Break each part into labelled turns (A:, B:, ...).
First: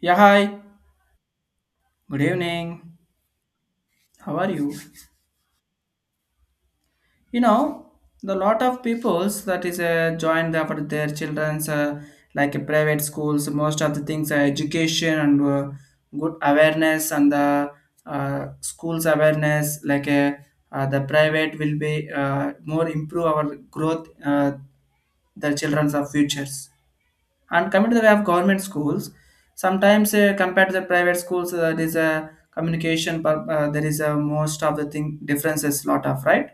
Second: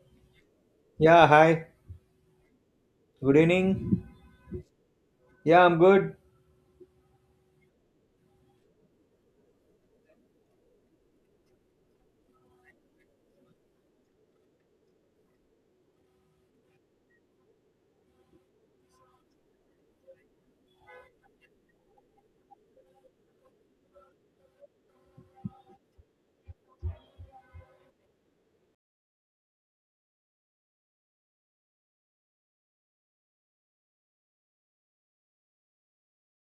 A: Yeah, hi.
B: Yeah, hi.
A: Good evening.
B: Good evening.
A: How are you?
B: Yeah, I'm good.
A: You know, the lot of peoples that is joined up with their children's private schools. Most of the things are education and good awareness and the schools awareness. The private will be more improve our growth. The children's of futures. And coming to the way of government schools, sometimes compared to the private schools, there is a communication, but there is a most of the thing differences lot of, right.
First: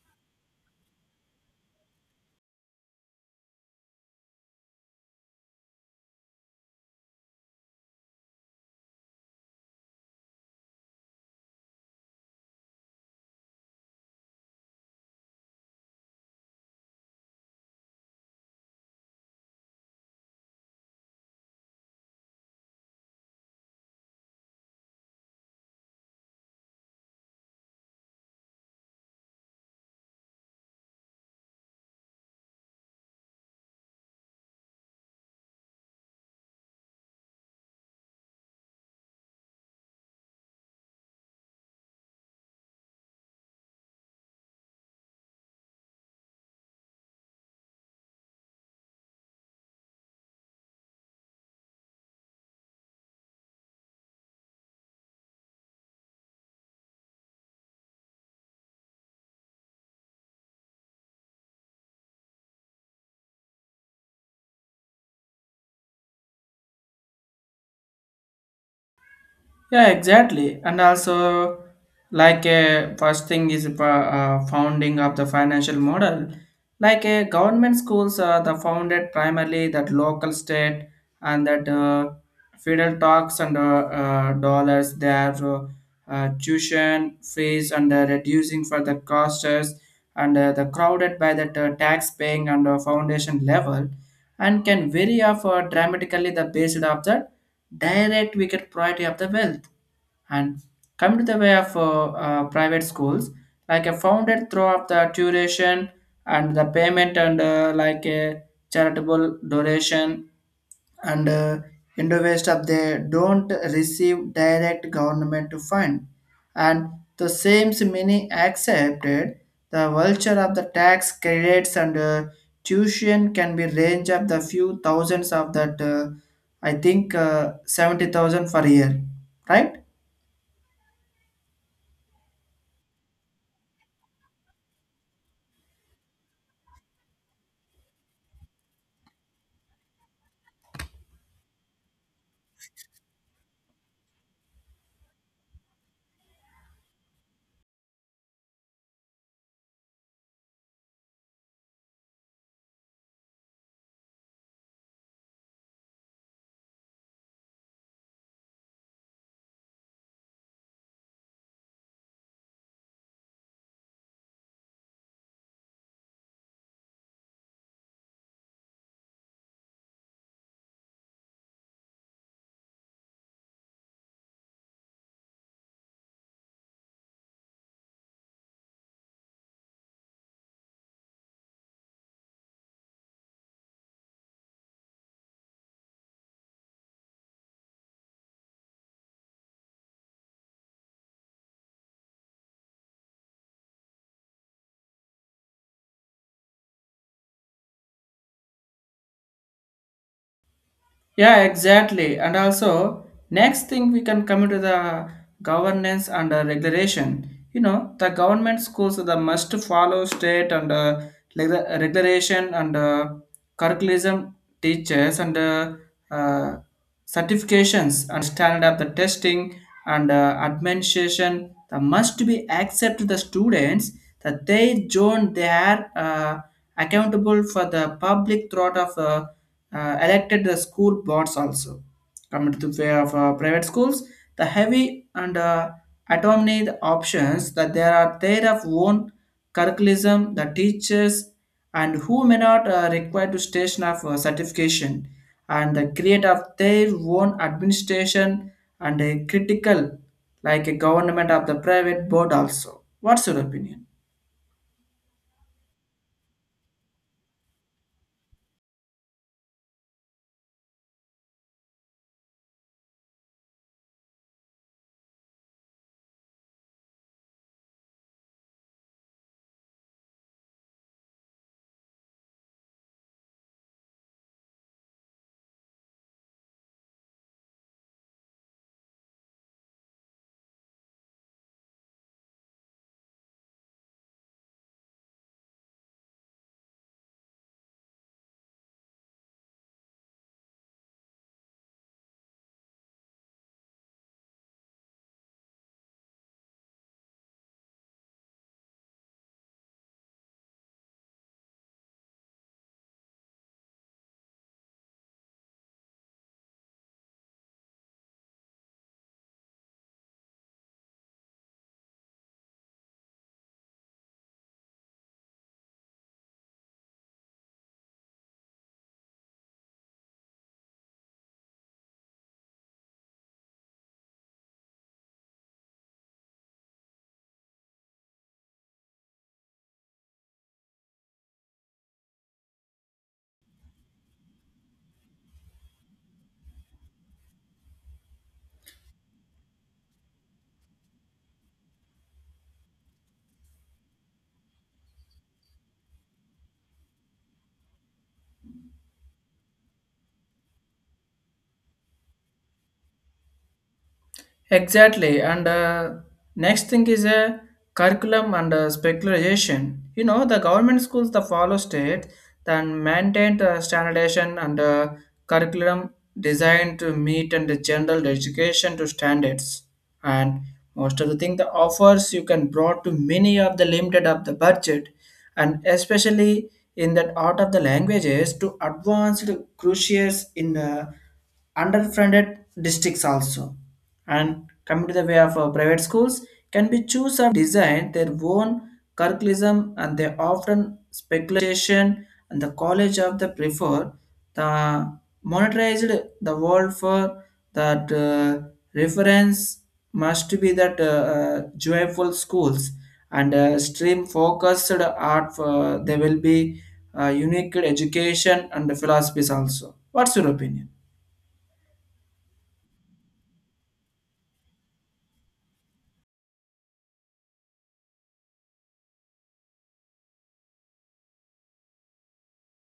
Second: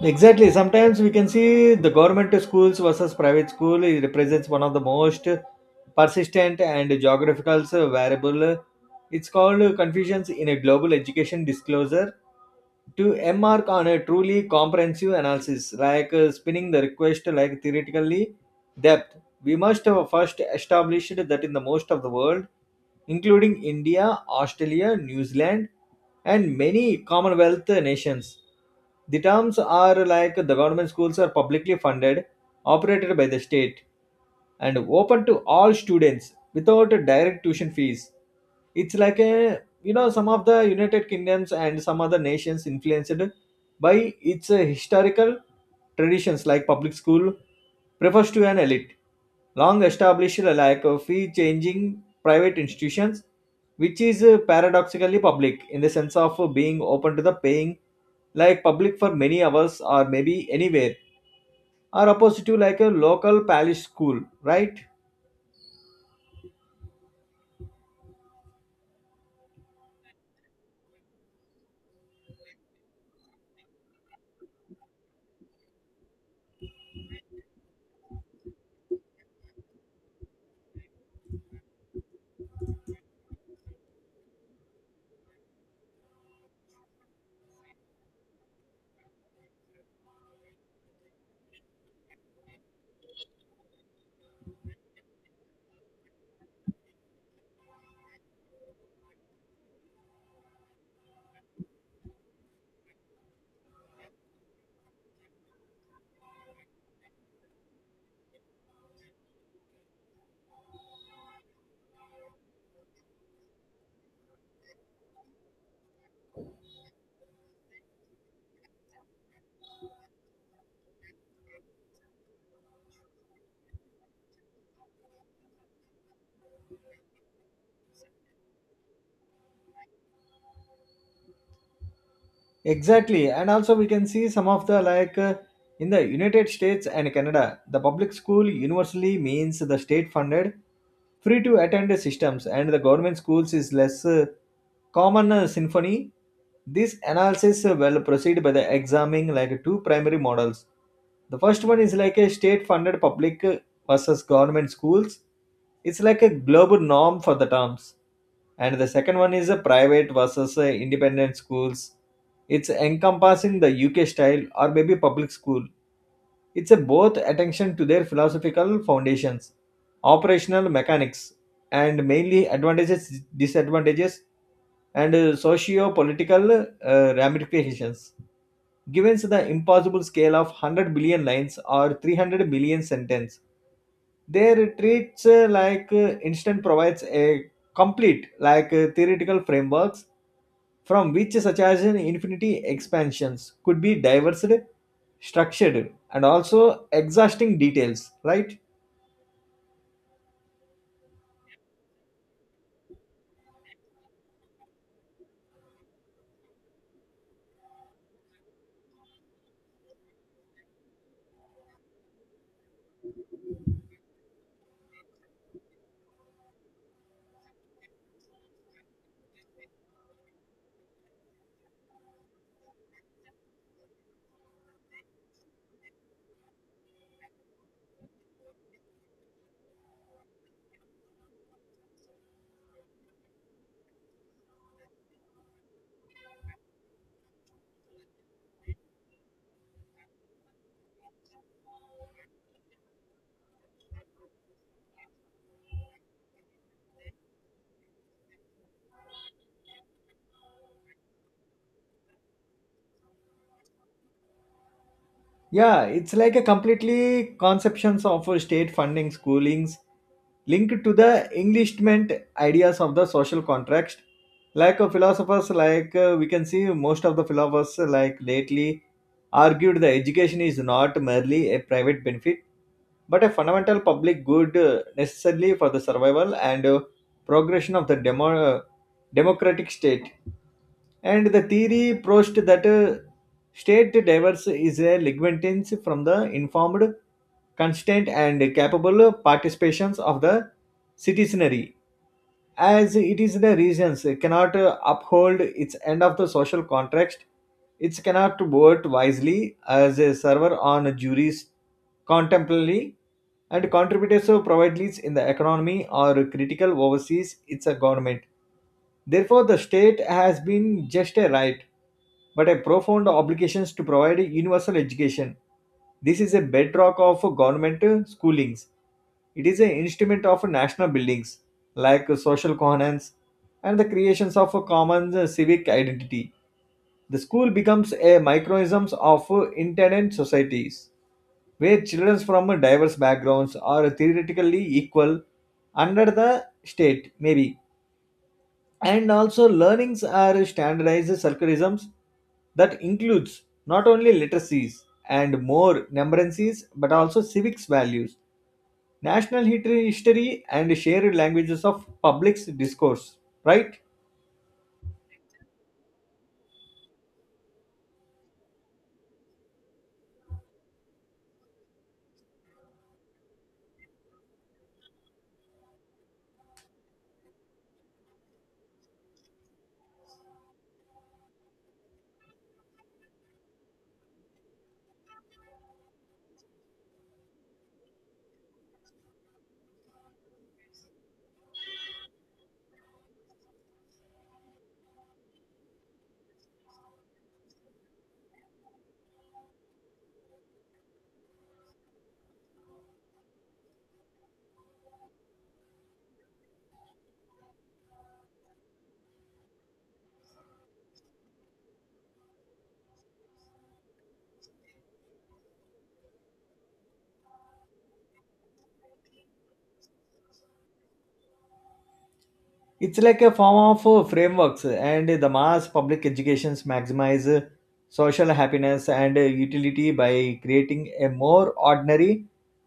B: Exactly. Sometimes we can see the government schools versus private school it represents one of the most persistent and geographical variable. It's called confusions in a global education disclosure. To embark on a truly comprehensive analysis, spinning the request like theoretically depth. We must have first established that in the most of the world, including India, Australia, New Zealand, and many Commonwealth nations, the terms are like the government schools are publicly funded, operated by the state, and open to all students without a direct tuition fees. It's like a you know some of the United Kingdoms and some other nations influenced by its historical traditions like public school refers to an elite, long established like a fee changing private institutions, which is paradoxically public in the sense of being open to the paying, like public for many hours or maybe anywhere, are opposed to like a local parish school, right?
A: Yeah, exactly. And also, like a first thing is founding of the financial model. Like a government schools are the founded primarily that local state and that federal tax and dollars, they are tuition fees and reducing for the costs and the crowded by that tax paying and foundation level and can vary of dramatically the based of the direct wicked priority of the wealth and come to the way of private schools, like a founded throughout the tuition and the payment and like a charitable donation and in of they don't receive direct government to fund and the same many accepted the vulture of the tax credits and tuition can be range of the few thousands of that I think 70,000 per year, right.
B: Exactly, and also we can see some of the in the United States and Canada, the public school universally means the state funded, free to attend systems, and the government schools is less common symphony. This analysis will proceed by the examining like two primary models. The first one is like a state-funded public versus government schools. It's like a global norm for the terms. And the second one is a private versus independent schools. It's encompassing the UK style or maybe public school it's a both attention to their philosophical foundations, operational mechanics, and mainly advantages, disadvantages, and socio-political ramifications. Given the impossible scale of 100 billion lines or 300 million sentence, their treats instant provides a complete theoretical frameworks from which such as an infinity expansions could be diversed, structured, and also exhausting details, right?
A: Yeah, exactly. And also, next thing we can come to the governance and regulation. You know, the government schools are the must follow state and reg- regulation and curriculum, teachers and uh, certifications and standard of the testing and administration that must be accepted to the students that they join, they are accountable for the public throughout of elected the school boards also. Coming to the way of private schools, the heavy and autonomy options that there are their of own curriculum, the teachers, and who may not require to station of certification and the create of their own administration and a critical like a government of the private board also. What's your opinion?
B: Yeah, it's like a completely conceptions of a state funding schoolings linked to the Englishment ideas of the social contract. Philosophers, we can see most of the philosophers, like lately, argued the education is not merely a private benefit but a fundamental public good necessarily for the survival and progression of the democratic state. And the theory proposed that state diverse is a lignitance from the informed, constant, and capable participations of the citizenry as it is the reasons cannot uphold its end of the social contract it cannot vote wisely as a server on a jury's contemporarily and contributed provide leads in the economy or critical overseas its a government. Therefore, the state has been just a right, but a profound obligation to provide universal education. This is a bedrock of government schoolings. It is an instrument of national buildings like social coherence and the creations of a common civic identity. The school becomes a microcosm of societies where children from diverse backgrounds are theoretically equal under the state, maybe. And also, learnings are standardized circularisms that includes not only literacies and more numeracies but also civics values, national history and shared languages of public discourse, right?
A: Exactly. And next thing is a curriculum and speculation. You know, the government schools that follow state then maintain the standardization and curriculum designed to meet and the general education to standards. And most of the thing the offers you can brought to many of the limited of the budget and especially in that out of the languages to advanced cruciates in underfunded districts also. And coming to the way of private schools, can be choose of design their own curriculum and they often speculation and the college of the prefer the monetized the world for that reference must be that joyful schools and stream focused art for, they will be unique education and philosophies also. What's your opinion?
B: It's like a form of frameworks and the mass public educations maximize social happiness and utility by creating a more ordinary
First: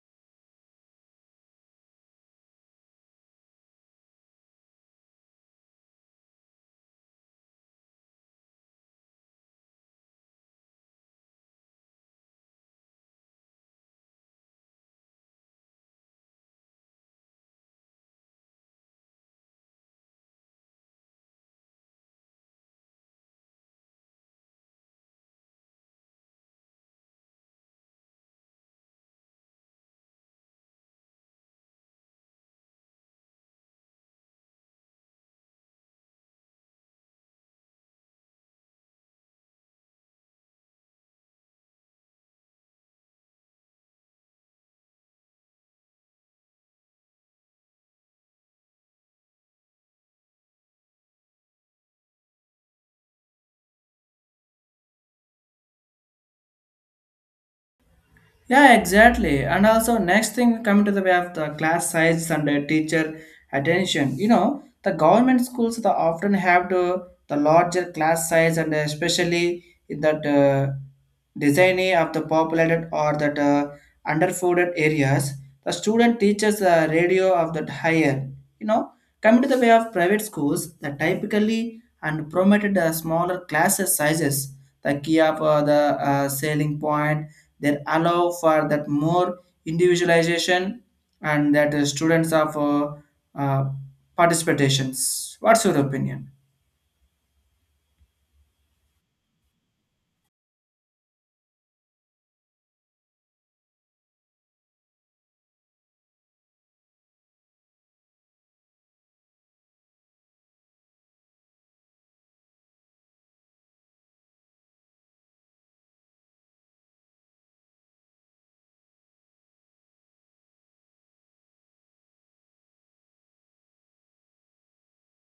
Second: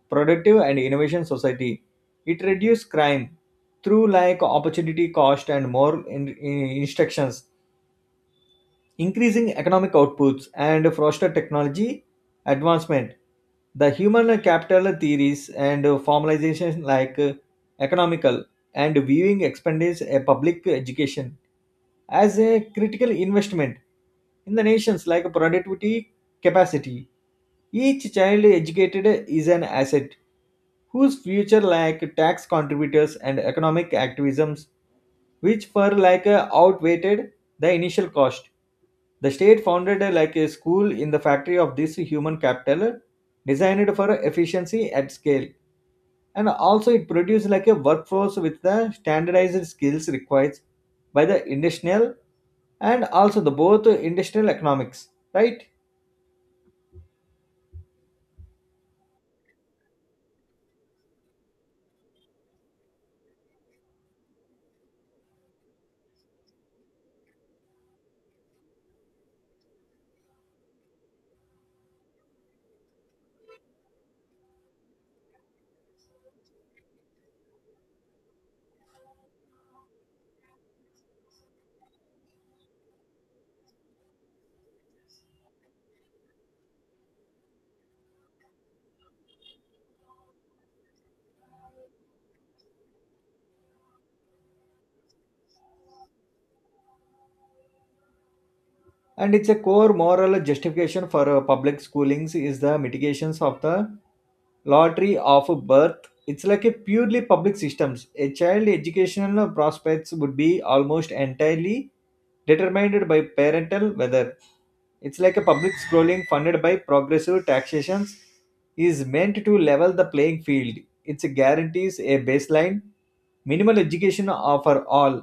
B: productive and innovation society it reduces crime through like opportunity cost and more instructions increasing economic outputs and foster technology advancement. The human capital theories and formalization economical and viewing expenses a public education as a critical investment in the nation's like productivity capacity. Each child educated is an asset whose future like tax contributors and economic activisms which for outweighed the initial cost. The state founded like a school in the factory of this human capital designed for efficiency at scale and also it produces like a workforce with the standardized skills required by the industrial and also the both industrial economics right.
A: Yeah, exactly. And also, next thing coming to the way of the class size and teacher attention. You know, the government schools they often have the larger class size and especially in that designing of the populated or that underfunded areas. The student teaches the radio of that higher. You know, coming to the way of private schools, they typically and promoted the smaller classes sizes, the key of the selling point that allow for that more individualization and that students of uh, participations. What's your opinion?
B: And it's a core moral justification for public schoolings is the mitigations of the lottery of birth it's like a purely public systems a child educational prospects would be almost entirely determined by parental weather. It's like a public scrolling funded by progressive taxations is meant to level the playing field. It guarantees a baseline minimal education for all,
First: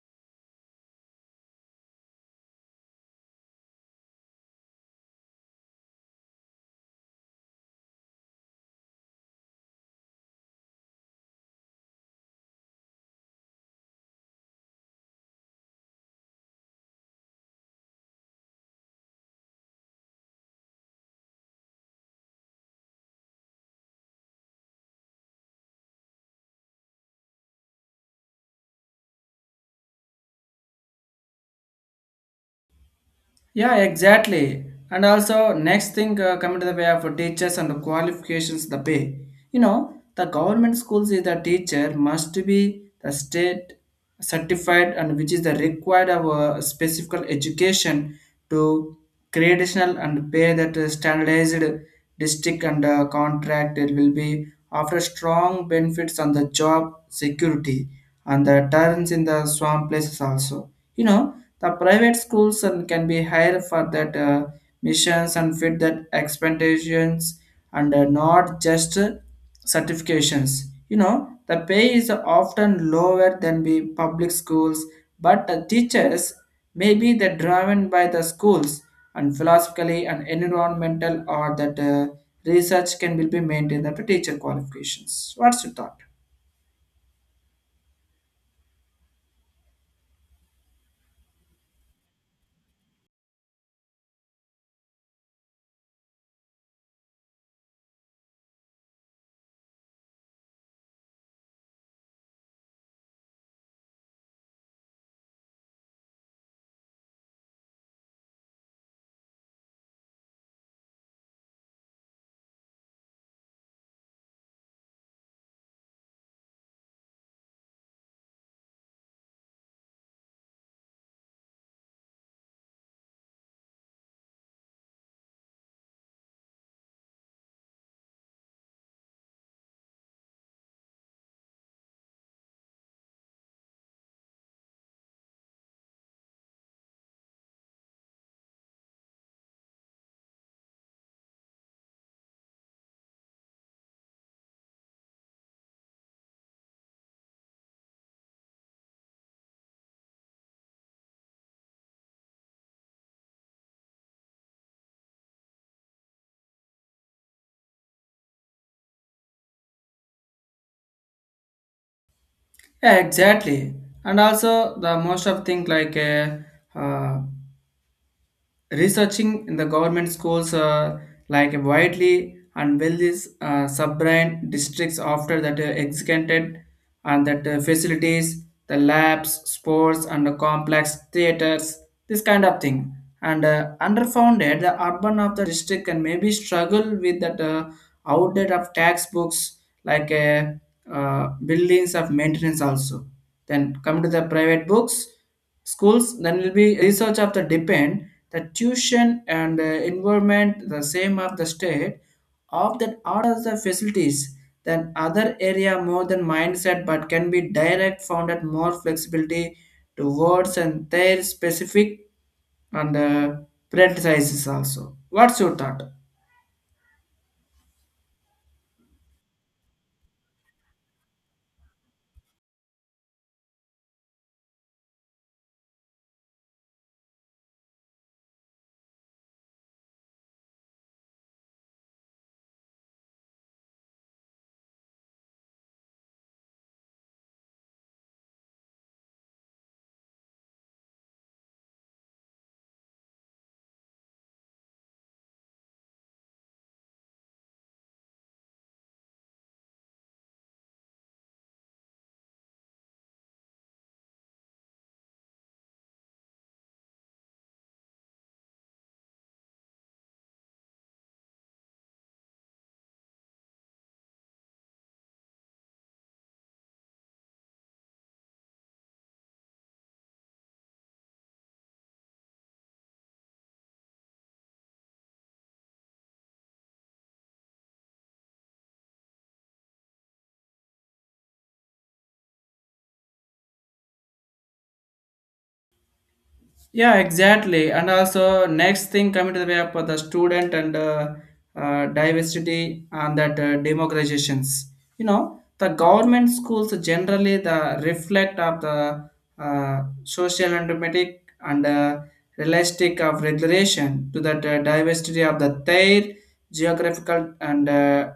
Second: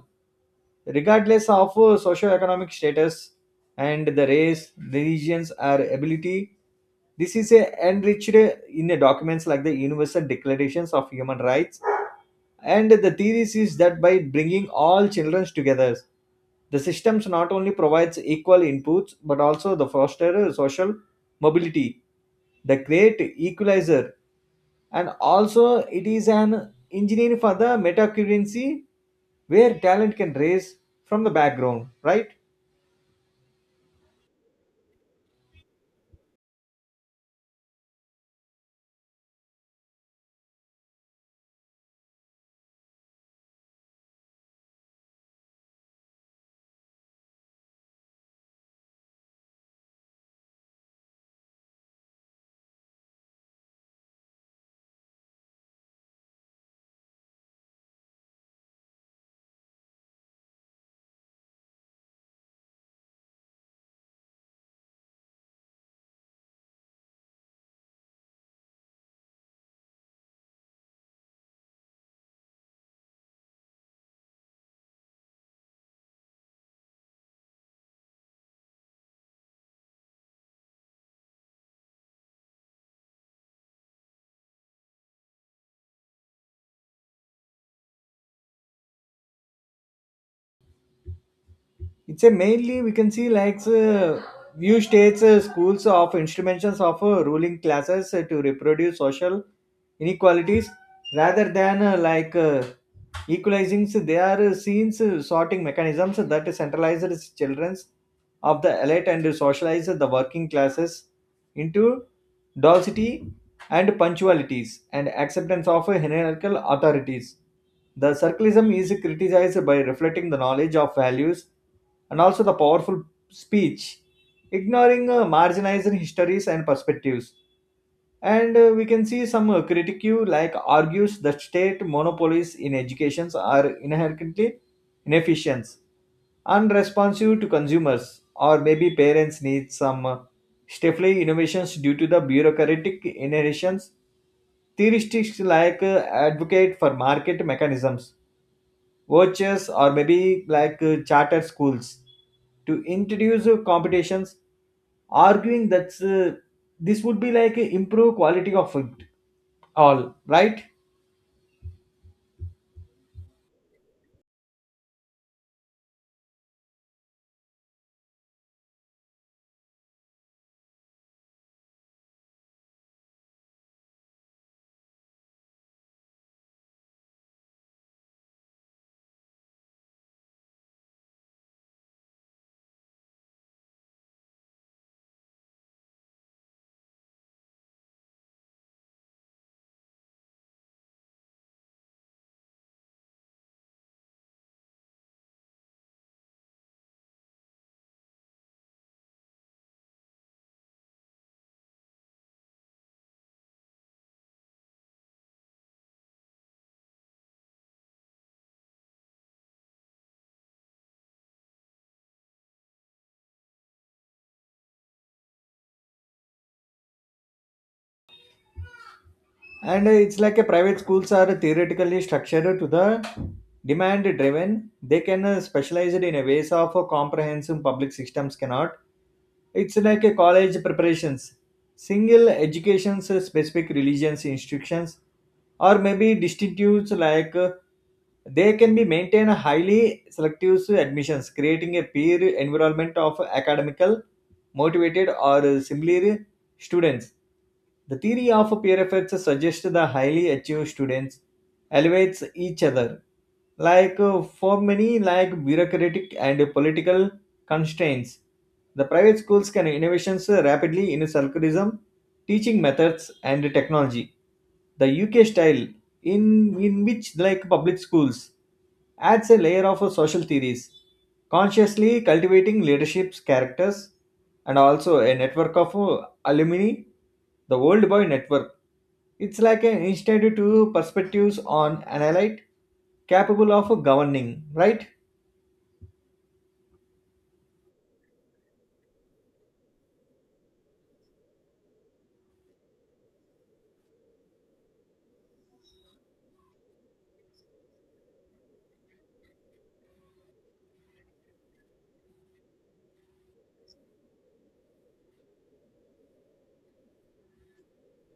B: regardless of socioeconomic status and the race, religions, or ability. This is a enriched in the documents like the Universal Declarations of Human Rights and the theory is that by bringing all children together, the systems not only provides equal inputs but also the foster social mobility, the great equalizer, and also it is an engineering for the metacurrency where talent can raise from the background, right?
A: Yeah, exactly. And also, next thing coming to the way of teachers and the qualifications, the pay. You know, the government schools is the teacher must be the state certified and which is the required of a specific education to traditional and pay that standardized district and contract, it will be after strong benefits on the job security and the turns in the swamp places also. You know, the private schools and can be hired for that missions and fit that expectations and not just certifications. You know, the pay is often lower than the public schools, but the teachers may be the driven by the schools and philosophically and environmental or that research can will be maintained after teacher qualifications. What's your thought?
B: It's a mainly we can see few states schools of instruments of ruling classes to reproduce social inequalities rather than equalizing so they are seen sorting mechanisms that centralizes children's of the elite and socialize the working classes into Dulcity and punctualities, and acceptance of hierarchical authorities. The circleism is criticized by reflecting the knowledge of values and also the powerful speech, ignoring marginalized histories and perspectives and we can see some critique like argues that state monopolies in educations are inherently inefficient unresponsive to consumers or maybe parents need some stifling innovations due to the bureaucratic inheritance theorists advocate for market mechanisms vouchers or maybe charter schools to introduce competitions arguing that this would be improve quality of it, all right.
A: Yeah, exactly. And also the most of thing uh, researching in the government schools, like widely and wealthy sub-brand districts after that executed and that facilities, the labs, sports and the complex theaters, this kind of thing, and underfunded the urban of the district can maybe struggle with that outlet of textbooks, like uh, buildings of maintenance also. Then come to the private books, schools. Then will be research of the depend the tuition and environment the same of the state of that orders the facilities. Then other area more than mindset but can be direct found at more flexibility to words and their specific and prioritizes also. What's your thought?
B: And it's like a private schools are theoretically structured to the demand driven they can specialize it in a ways of a comprehensive public systems cannot. It's like a college preparations, single educations, specific religions institutions, or maybe distinctives they can be maintained highly selective admissions, creating a peer environment of academical motivated or similar students. The theory of peer effects suggests the highly achieved students elevates each other. For many, like bureaucratic and political constraints, the private schools can innovations rapidly in circularism, teaching methods and technology. The UK style, in which like public schools, adds a layer of social theories, consciously cultivating leadership's characters and also a network of alumni, the Old Boy Network. It's like an institute to perspectives on analyte capable of governing, right?
A: Yeah, exactly. And also, next thing coming to the way of the student and diversity and that democratizations. You know, the government schools generally the reflect of the social and dramatic and realistic of regulation to that diversity of the their geographical and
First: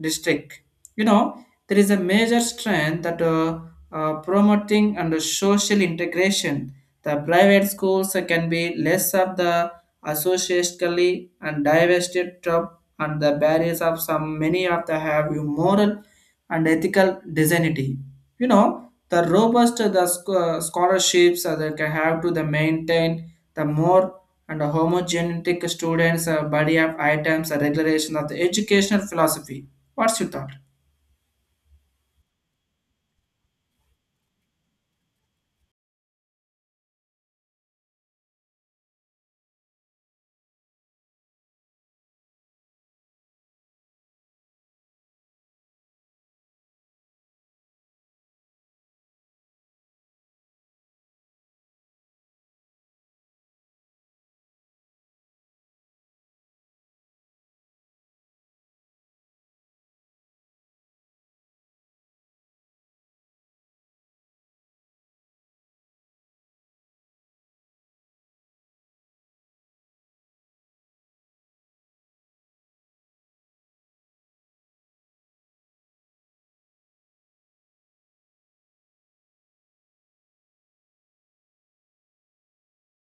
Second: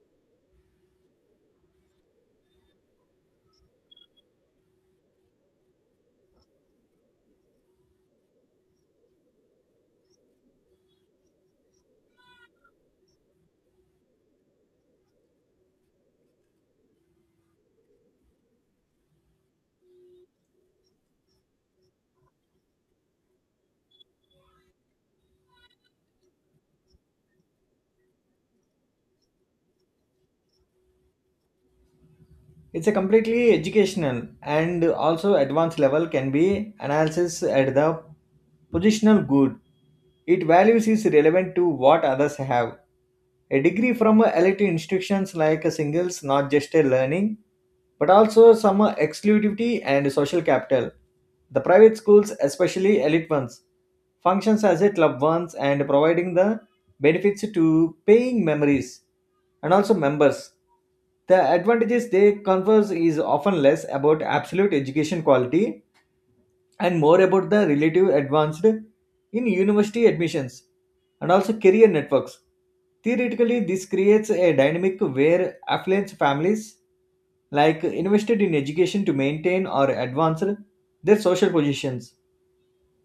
A: district. You know, there is a major strength that promoting and social integration. The private schools can be less of the associationally and divested top and the barriers of some many of the have you moral and ethical dignity. You know, the robust the scholarships that can have to the maintain the more and the homogenetic students body of items a regulation of the educational philosophy. What's your thought?
B: It's a completely educational and also advanced level can be analysis at the positional good. It values is relevant to what others have. A degree from a elite institutions like a singles, not just a learning, but also some exclusivity and social capital. The private schools, especially elite ones, functions as a club once and providing the benefits to paying memories and also members. The advantages they converse is often less about absolute education quality and more about the relative advanced in university admissions and also career networks. Theoretically, this creates a dynamic where affluent families like invested in education to maintain or advance their social positions.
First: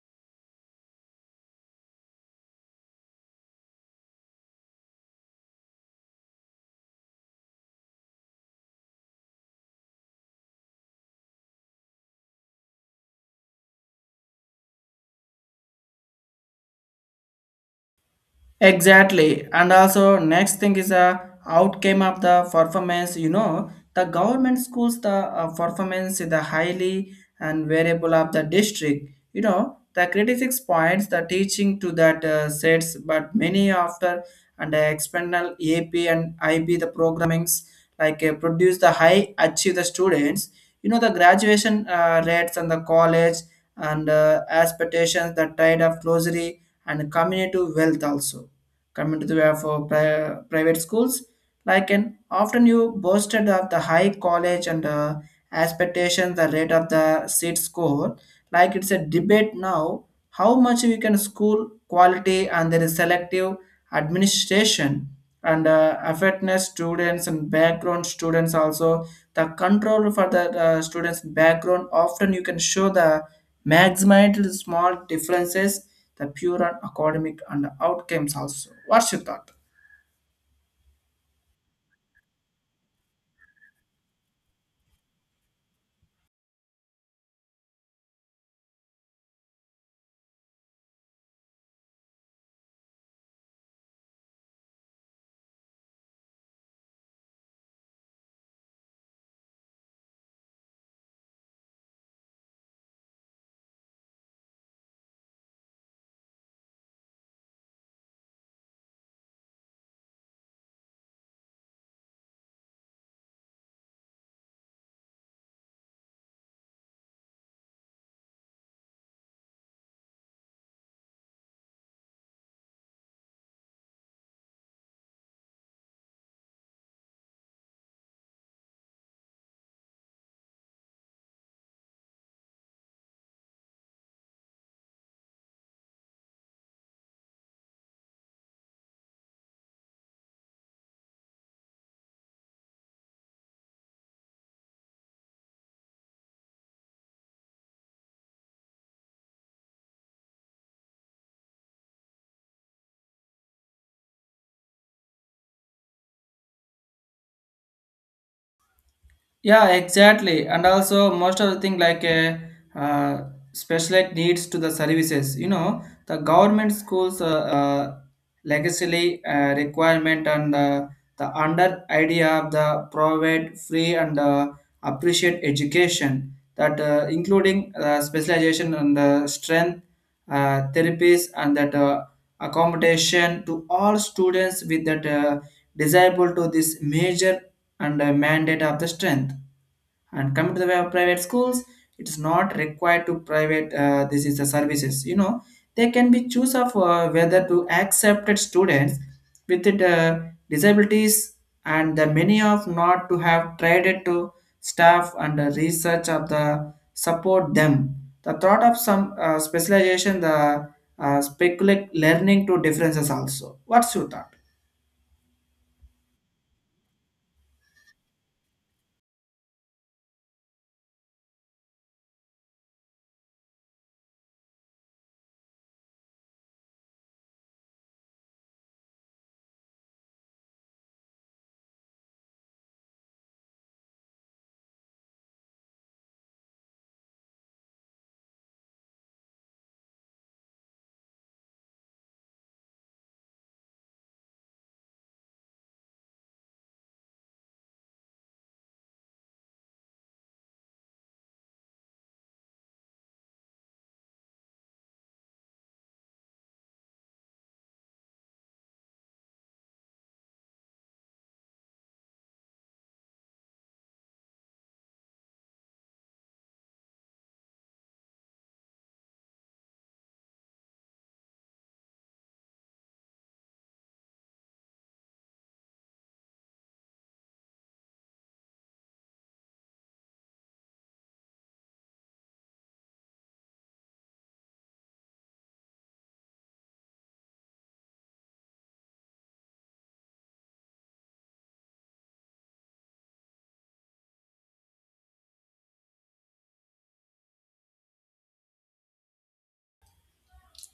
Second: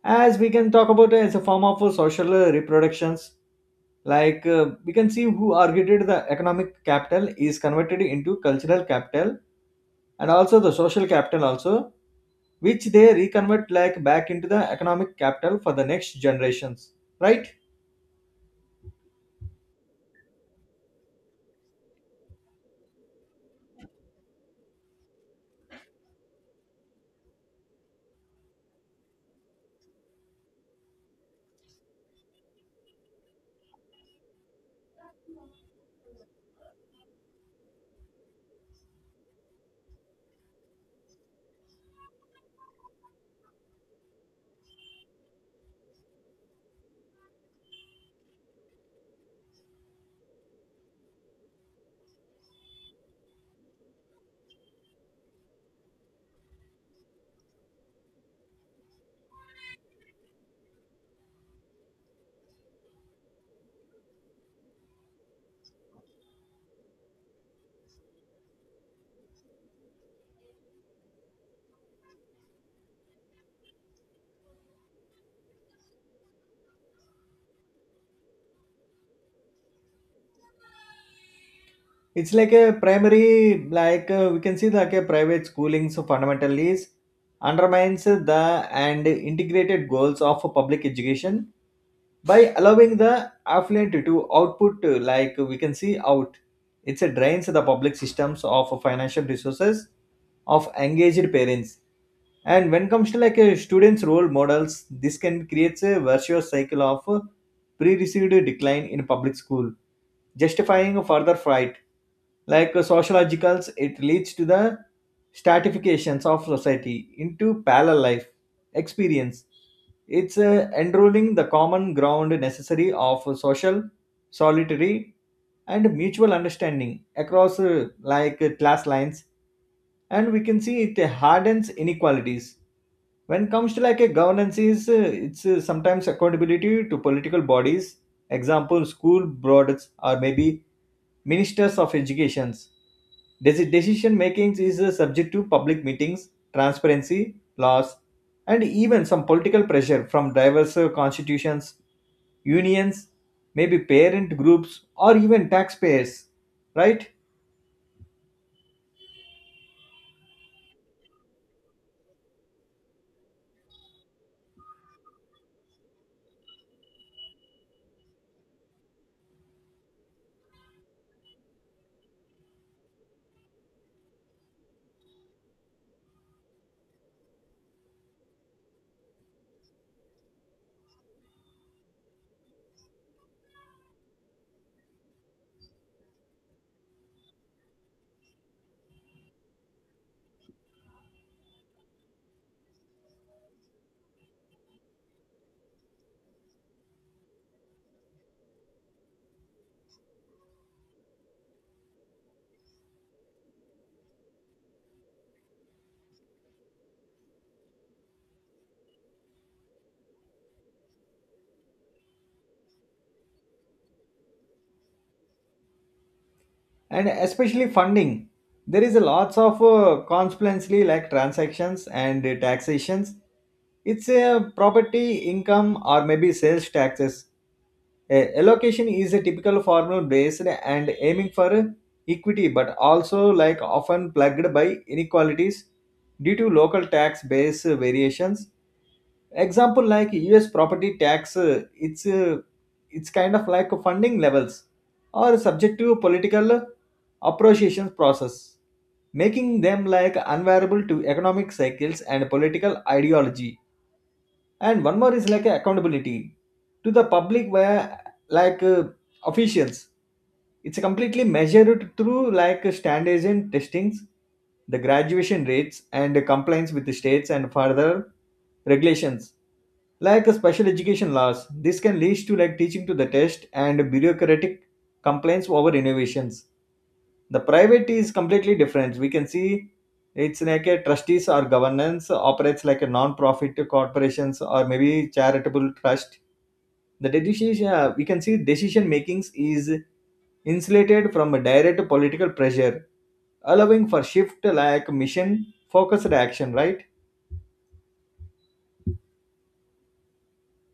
B: As we can talk about as a form of social reproductions, we can see who argued the economic capital is converted into cultural capital and also the social capital also which they reconvert like back into the economic capital for the next generations right.
A: Exactly. And also next thing is a outcome of the performance. You know, the government schools the performance is the highly and variable of the district. You know, the critics points the teaching to that sets, but many after and the external AP and IB the programmings, like produce the high achieve the students. You know, the graduation rates and the college and expectations, the tide of closery and community wealth also. Coming to the way for private schools, like an often you boasted of the high college and expectations, the rate of the seat score, like it's a debate now how much we can school quality and there is selective administration and affectness students and background students also, the control for the students background often you can show the maximum small differences, the pure and academic and outcomes also. What's your thought?
B: It's like a primary we can see like a private schooling so fundamentally is undermines the and integrated goals of public education by allowing the affluent to output like we can see out it's a drains the public systems of financial resources of engaged parents and when comes to like a students role models this can create a virtuous cycle of pre-received decline in public school justifying a further fright. Sociologicals, it leads to the stratifications of society into parallel life experience. It's enrolling the common ground necessary of social, solitary, and mutual understanding across class lines, and we can see it hardens inequalities when it comes to like a governance is it's sometimes accountability to political bodies example school boards or maybe ministers of educations. Decision making is subject to public meetings transparency laws and even some political pressure from diverse constitutions, unions, maybe parent groups or even taxpayers, right?
A: Yeah, exactly. And also, most of the thing like a uh, uh, special ed needs to the services. You know, the government schools legacy requirement and the under idea of the provide free and appreciate education that including specialization and strength therapies and that accommodation to all students with that desirable to this major and mandate of the strength. And coming to the way of private schools, it is not required to private, this is the services. You know, they can be choose of whether to accept students with disabilities and the many of not to have tried it to staff and research of the support them, the thought of some specialization the speculate learning to differences also. What's your thought?
B: And especially funding, there is a lots of consequently like transactions and taxations. It's a property income or maybe sales taxes. A allocation is a typical formula based and aiming for equity but also like often plagued by inequalities due to local tax base variations. Example like us property tax it's kind of like funding levels or subject to political appropriation process, making them like unviable to economic cycles and political ideology. And one more is like accountability to the public where like uh, officials, it's completely measured through like standards and testings, the graduation rates and compliance with the states and further regulations like a special education laws. This can lead to like teaching to the test and bureaucratic complaints over innovations. The private is completely different, we can see it's like a trustees or governance operates like a non-profit corporations or maybe charitable trust. The decision uh, we can see decision makings is insulated from a direct political pressure, allowing for shift like mission focused action, right?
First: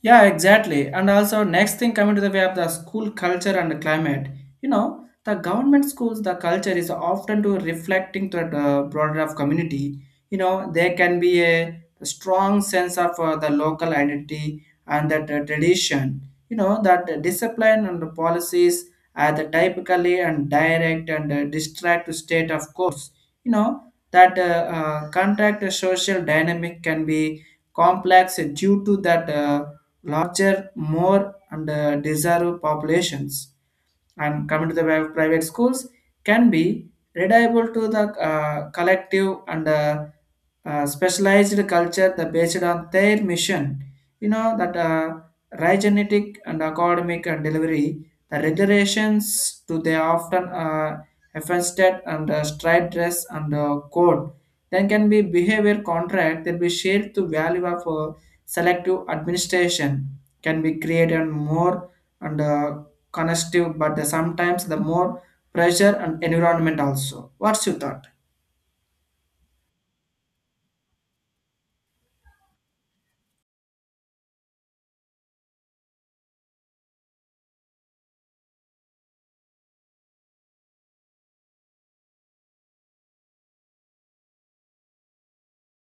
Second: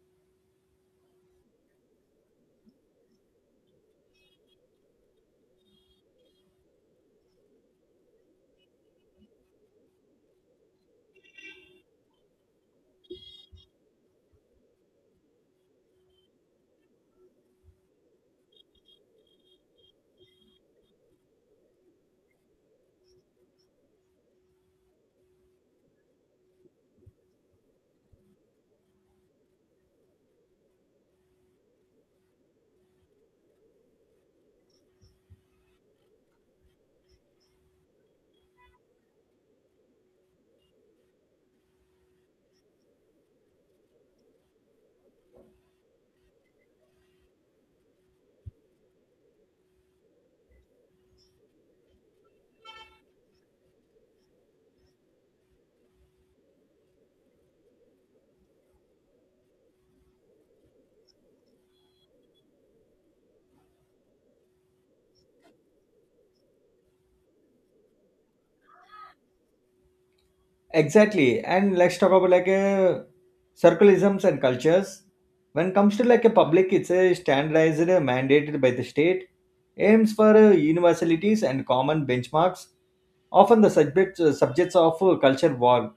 A: Yeah, exactly. And also, next thing coming to the way of the school culture and climate. You know, the government schools, the culture is often to reflecting to the broader of community. You know, there can be a strong sense of the local identity and that tradition. You know, that the discipline and the policies are the typically and direct and distract state of course. You know, that contact social dynamic can be complex due to that. Larger, more and deserved populations. And coming to the private schools can be reliable to the collective and specialized culture that based on their mission. You know that right genetic and academic and delivery, the regulations to they often affected and striped dress and code. Then can be behavior contract that be shared to value of selective administration can be created more and connective, but sometimes the more pressure and environment also. What's your thought?
B: Exactly. And let's talk about like a circleisms and cultures. When it comes to like a public, it's a standardized mandated by the state, aims for universalities and common benchmarks. Often the subject, subjects of culture war.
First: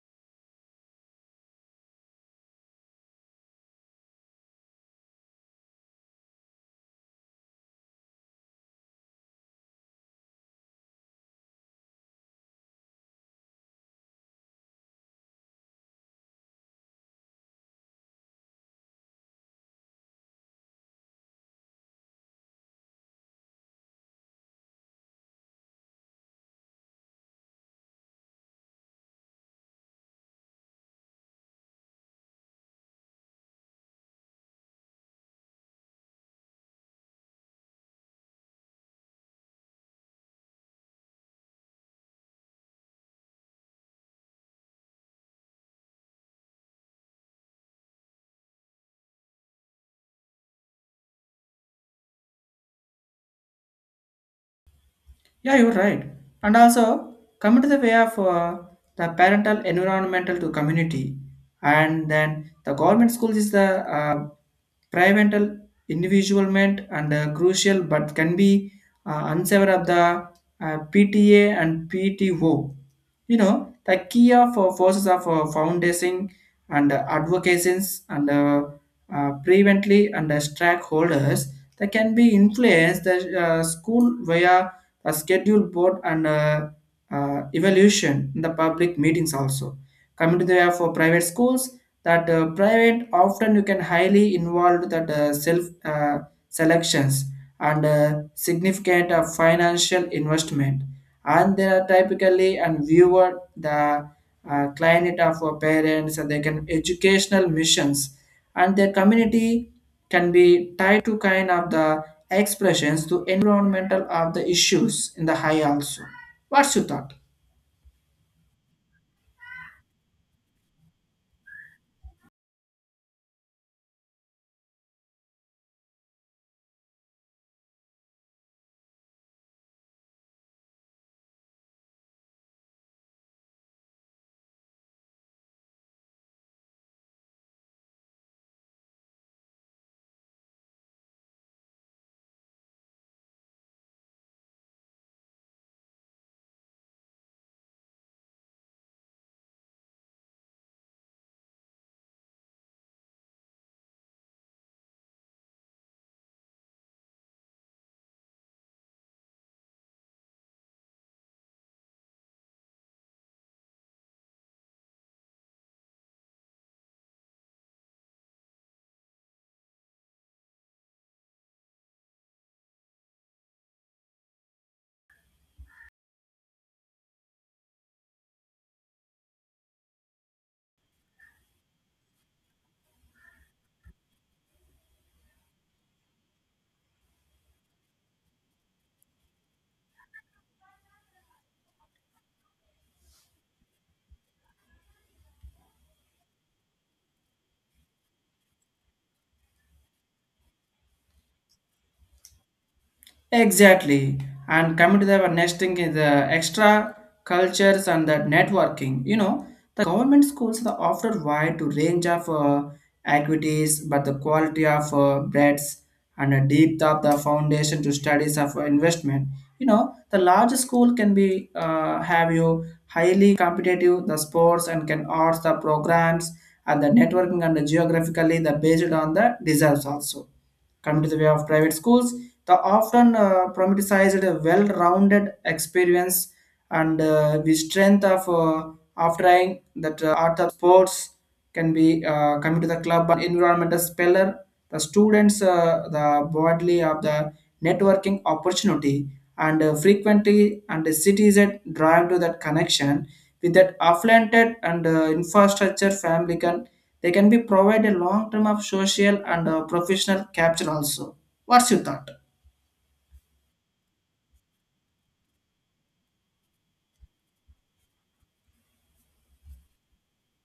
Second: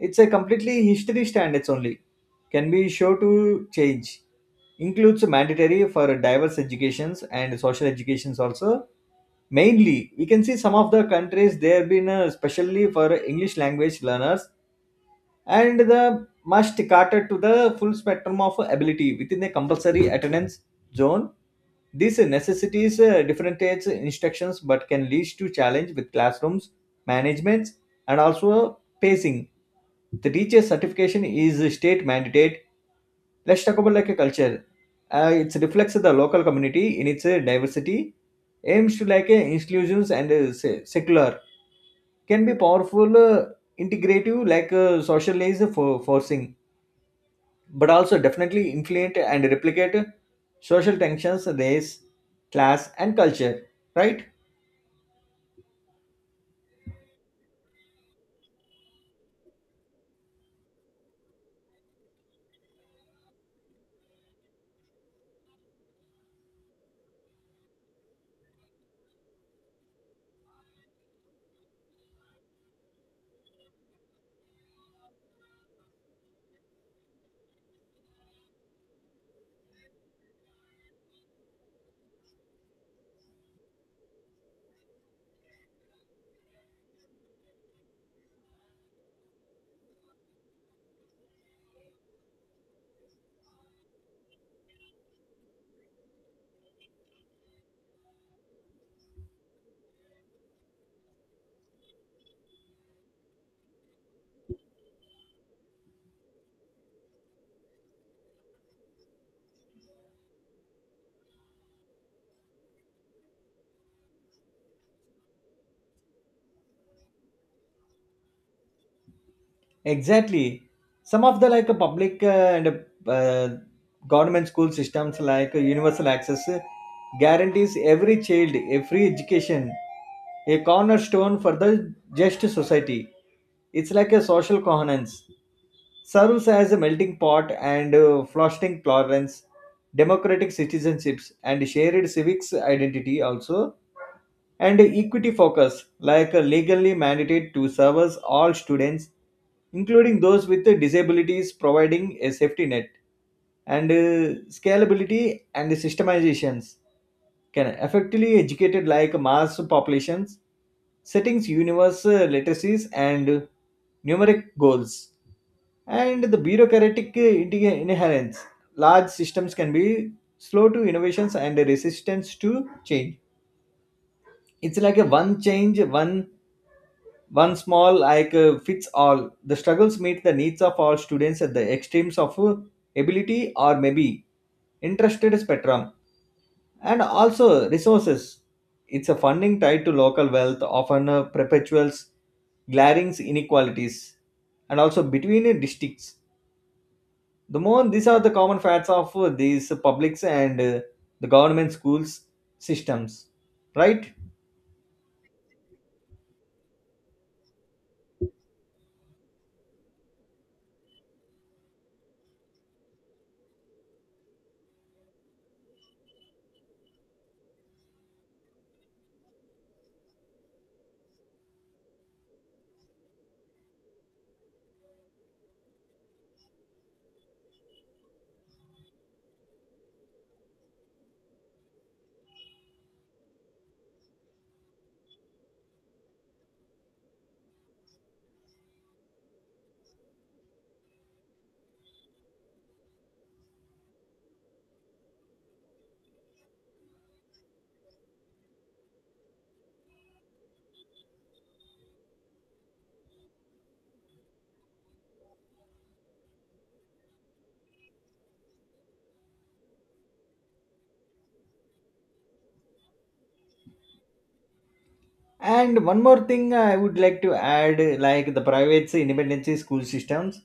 B: It's a completely history standards only. Can be sure to change. Includes mandatory for diverse educations and social educations also. Mainly, we can see some of the countries they have been specially for English language learners and the must cater to the full spectrum of ability within the compulsory attendance zone. This necessitates differentiates instructions but can lead to challenge with classrooms, management, and also pacing. The teacher certification is a state mandate. Let's talk about like a culture. It reflects the local community in its diversity, aims to inclusions and secular, can be powerful integrative socialized for forcing but also definitely influence and replicate social tensions, race, class, and culture. Right?
A: Yeah, you're right. And also, coming to the way of the parental environmental to community, and then the government schools is the uh, parental individualment and crucial, but can be unsavour of the PTA and PTO. You know, the key of forces of foundation and advocations and prevently and stakeholders that can be influenced the school via a schedule board and evaluation in the public meetings also. Coming to the area for private schools, that private often you can highly involved that self selections and significant financial investment. And they are typically and viewer the client of our parents, and they can educational missions, and their community can be tied to kind of the expressions to environmental of the issues in the high also. What's your thought?
B: Exactly. Some of the public and government school systems like universal access guarantees every child a free education, a cornerstone for the just society. It's like a social coherence, serves as a melting pot and fostering tolerance, democratic citizenships, and shared civics identity also, and equity focus, legally mandated to service all students, including those with disabilities, providing a safety net, and scalability and systemizations can effectively educated like mass populations, settings universal literacies and numeric goals, and the bureaucratic inherence. Large systems can be slow to innovations and resistance to change. It's like a one change, one small like fits all. The struggles meet the needs of all students at the extremes of ability or maybe interested spectrum and also resources. It's a funding tied to local wealth, often perpetuals glaring inequalities and also between districts. The more these are the common facts of these publics and the government schools systems, right?
A: Exactly. And coming to the our next thing is the extra cultures and the networking. You know, the government schools are often wide to range of activities, but the quality of breadth and a deep of the foundation to studies of investment. You know, the large school can be have you highly competitive the sports and can arts the programs and the networking and the geographically the based on the deserves also. Come to the way of private schools, the often romanticized a well-rounded experience and the strength of offering that art of sports can be coming to the club and environmental speller, the students, the broadly of the networking opportunity and frequently and the cities that drive to that connection with that affluent and infrastructure family can they can be provide a long term of social and professional capture also. What's your thought?
B: And one more thing I would like to add like the private independent school systems.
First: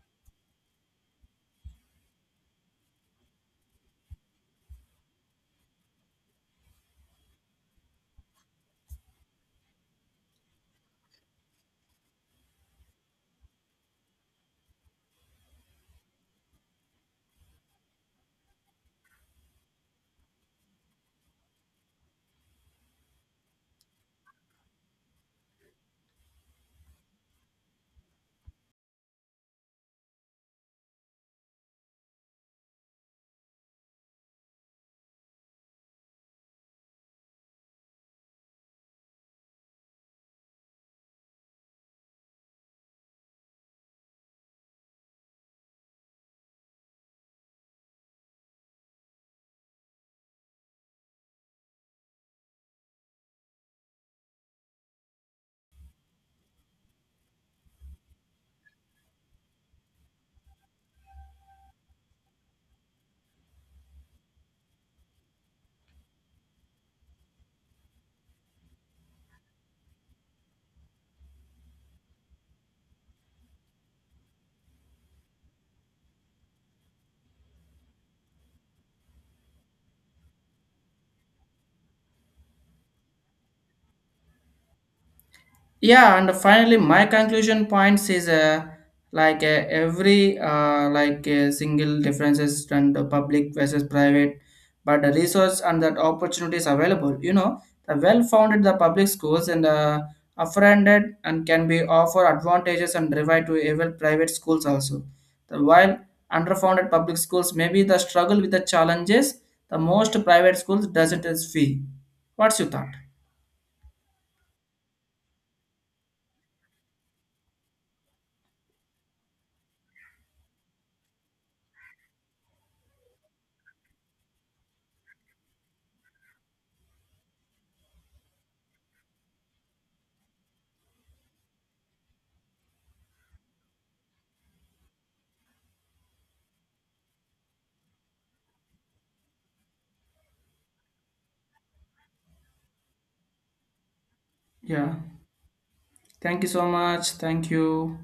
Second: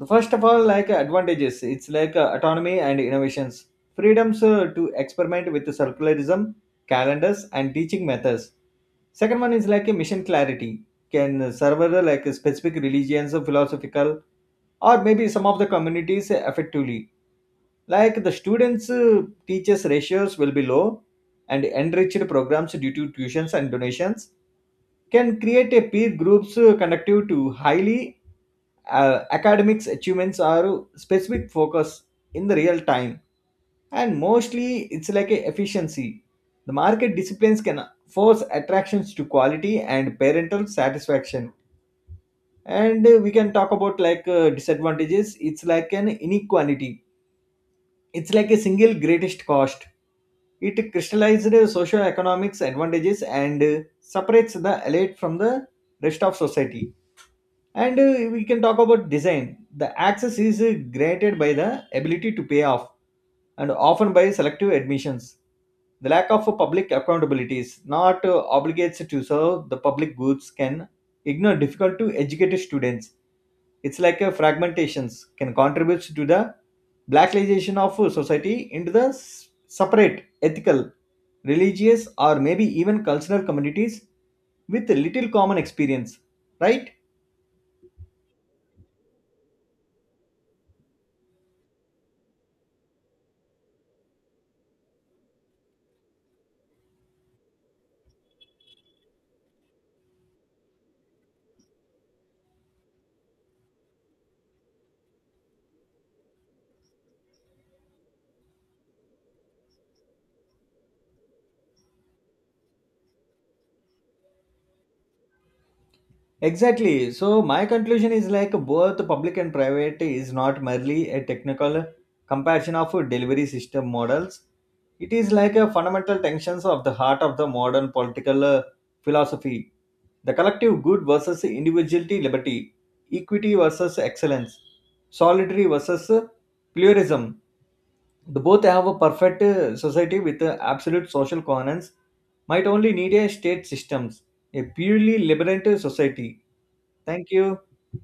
B: The first of all like advantages, it's like autonomy and innovations, freedoms to experiment with the circularism, calendars and teaching methods. Second one is like a mission clarity, can serve like a specific religions or philosophical or maybe some of the communities effectively. Like the students teachers ratios will be low and enriched programs due to tuitions and donations, can create a peer groups conductive to highly academics achievements are specific focus in the real time. And mostly it's like a efficiency, the market disciplines can force attractions to quality and parental satisfaction. And we can talk about disadvantages, it's like an inequality, it's like a single greatest cost. It crystallized socioeconomics advantages and separates the elite from the rest of society. And we can talk about design. The access is granted by the ability to pay off and often by selective admissions. The lack of public accountability is not obligates to serve the public goods, can ignore difficult to educate students. It's like a fragmentations, can contribute to the blackization of society into the separate ethical, religious or maybe even cultural communities with little common
A: Yeah,
B: experience,
A: and finally
B: right?
A: my conclusion points is every single differences and the public versus private, but the resource and that opportunities available. You know, the well founded the public schools and afforded and can be offer advantages and divide to even private schools also, the while underfunded public schools may be the struggle with the challenges the most private schools doesn't as fee. What's your thought?
B: Exactly. So my conclusion is like both public and private is not merely a technical comparison of delivery system models. It is like a fundamental tensions of the heart of the modern political philosophy. The collective good versus individuality liberty, equity versus excellence, solitary versus pluralism. The both have a perfect society with absolute social coherence might only need a state systems, a
A: Yeah.
B: purely liberal society.
A: Thank you so much.
B: Thank you.
A: Thank you.